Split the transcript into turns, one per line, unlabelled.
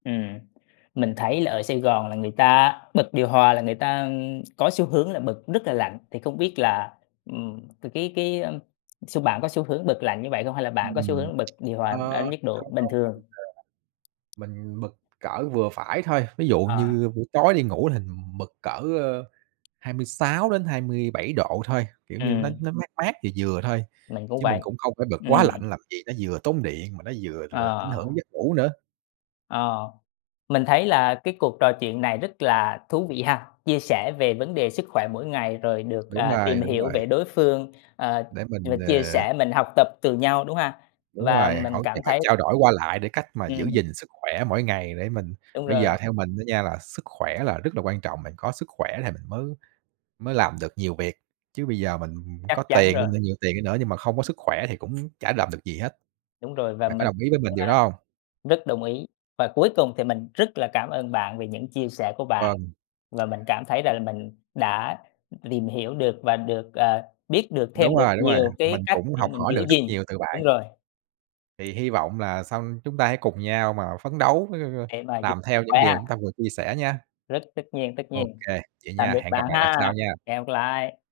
Ừm, mình thấy là ở Sài Gòn là người ta bật điều hòa là người ta, ưm, có xu hướng là bật rất là lạnh, thì không biết là, ừm, thì cái cái, a, xu bạn có xu hướng bật lạnh như vậy không? Hay là bạn có xu
Ừm,
hướng bật điều hòa
ờ,
ở nhiệt độ
không
bình
không
thường?
mình, à, mình bật cỡ vừa phải thôi. Ví dụ
Ờ.
như buổi tối đi ngủ thì mình bật cỡ, a, 26-27 độ thôi, kiểu như nó
Ừm.
nó mát mát, vừa vừa thôi,
Mình cũng
chứ mình
vậy,
cũng không có bật
ừm.
quá lạnh làm gì, nó vừa tốn điện mà nó vừa, ừ, ảnh
Ờ.
hưởng đến giấc ngủ nữa.
Ờ, mình thấy là cái cuộc trò chuyện này rất là thú vị ha, chia sẻ về vấn đề sức khỏe mỗi ngày rồi được,
Đúng
à,
rồi,
tìm
đúng
hiểu
vậy.
về đối phương, ờ,
Để
và
mình,
chia
ờ
sẻ mình học tập từ nhau, đúng ha?
Đúng
Và
rồi, hỗ
mình
trợ
cảm thấy
trao đổi qua lại để cách mà giữ
Ừm.
gìn sức khỏe mỗi ngày để mình
Đúng
bây
rồi.
giờ theo mình á nha, là sức khỏe là rất là quan trọng, bạn có sức khỏe thì mình mới mới làm được nhiều việc, chứ bây giờ mình
Chắc
có
chắn
tiền đi,
rồi.
mình nhiều tiền đi nữa nhưng mà không có sức khỏe thì cũng chả làm được gì hết.
Đúng rồi, và
Bạn có
mình
đồng ý với mình
cũng,
điều
a,
đó hông?
rất đồng ý. Và cuối cùng thì mình rất là cảm ơn bạn vì những chia sẻ của bạn,
Vâng.
và mình cảm thấy rằng là mình đã, ừm, tìm hiểu được và được, à, biết được thêm
Đúng
được
rồi, đúng rồi.
nhiều
Mình
cái cách
cũng
để
học
mình
hỏi
giữ
được rất
gìn
nhiều từ bạn.
đúng rồi.
Thì hi vọng là xong chúng ta hãy cùng nhau mà phấn đấu [unintelligible]
Để mà giữ
làm
sức
theo những
khỏe ha.
điều chúng ta vừa chia sẻ nha.
Rất tất nhiên, tất
OK,
nhiên.
vậy
Tạm
nha,
biệt
hẹn
bạn
gặp lại bạn sau
ha,
nha.
hẹn gặp lại!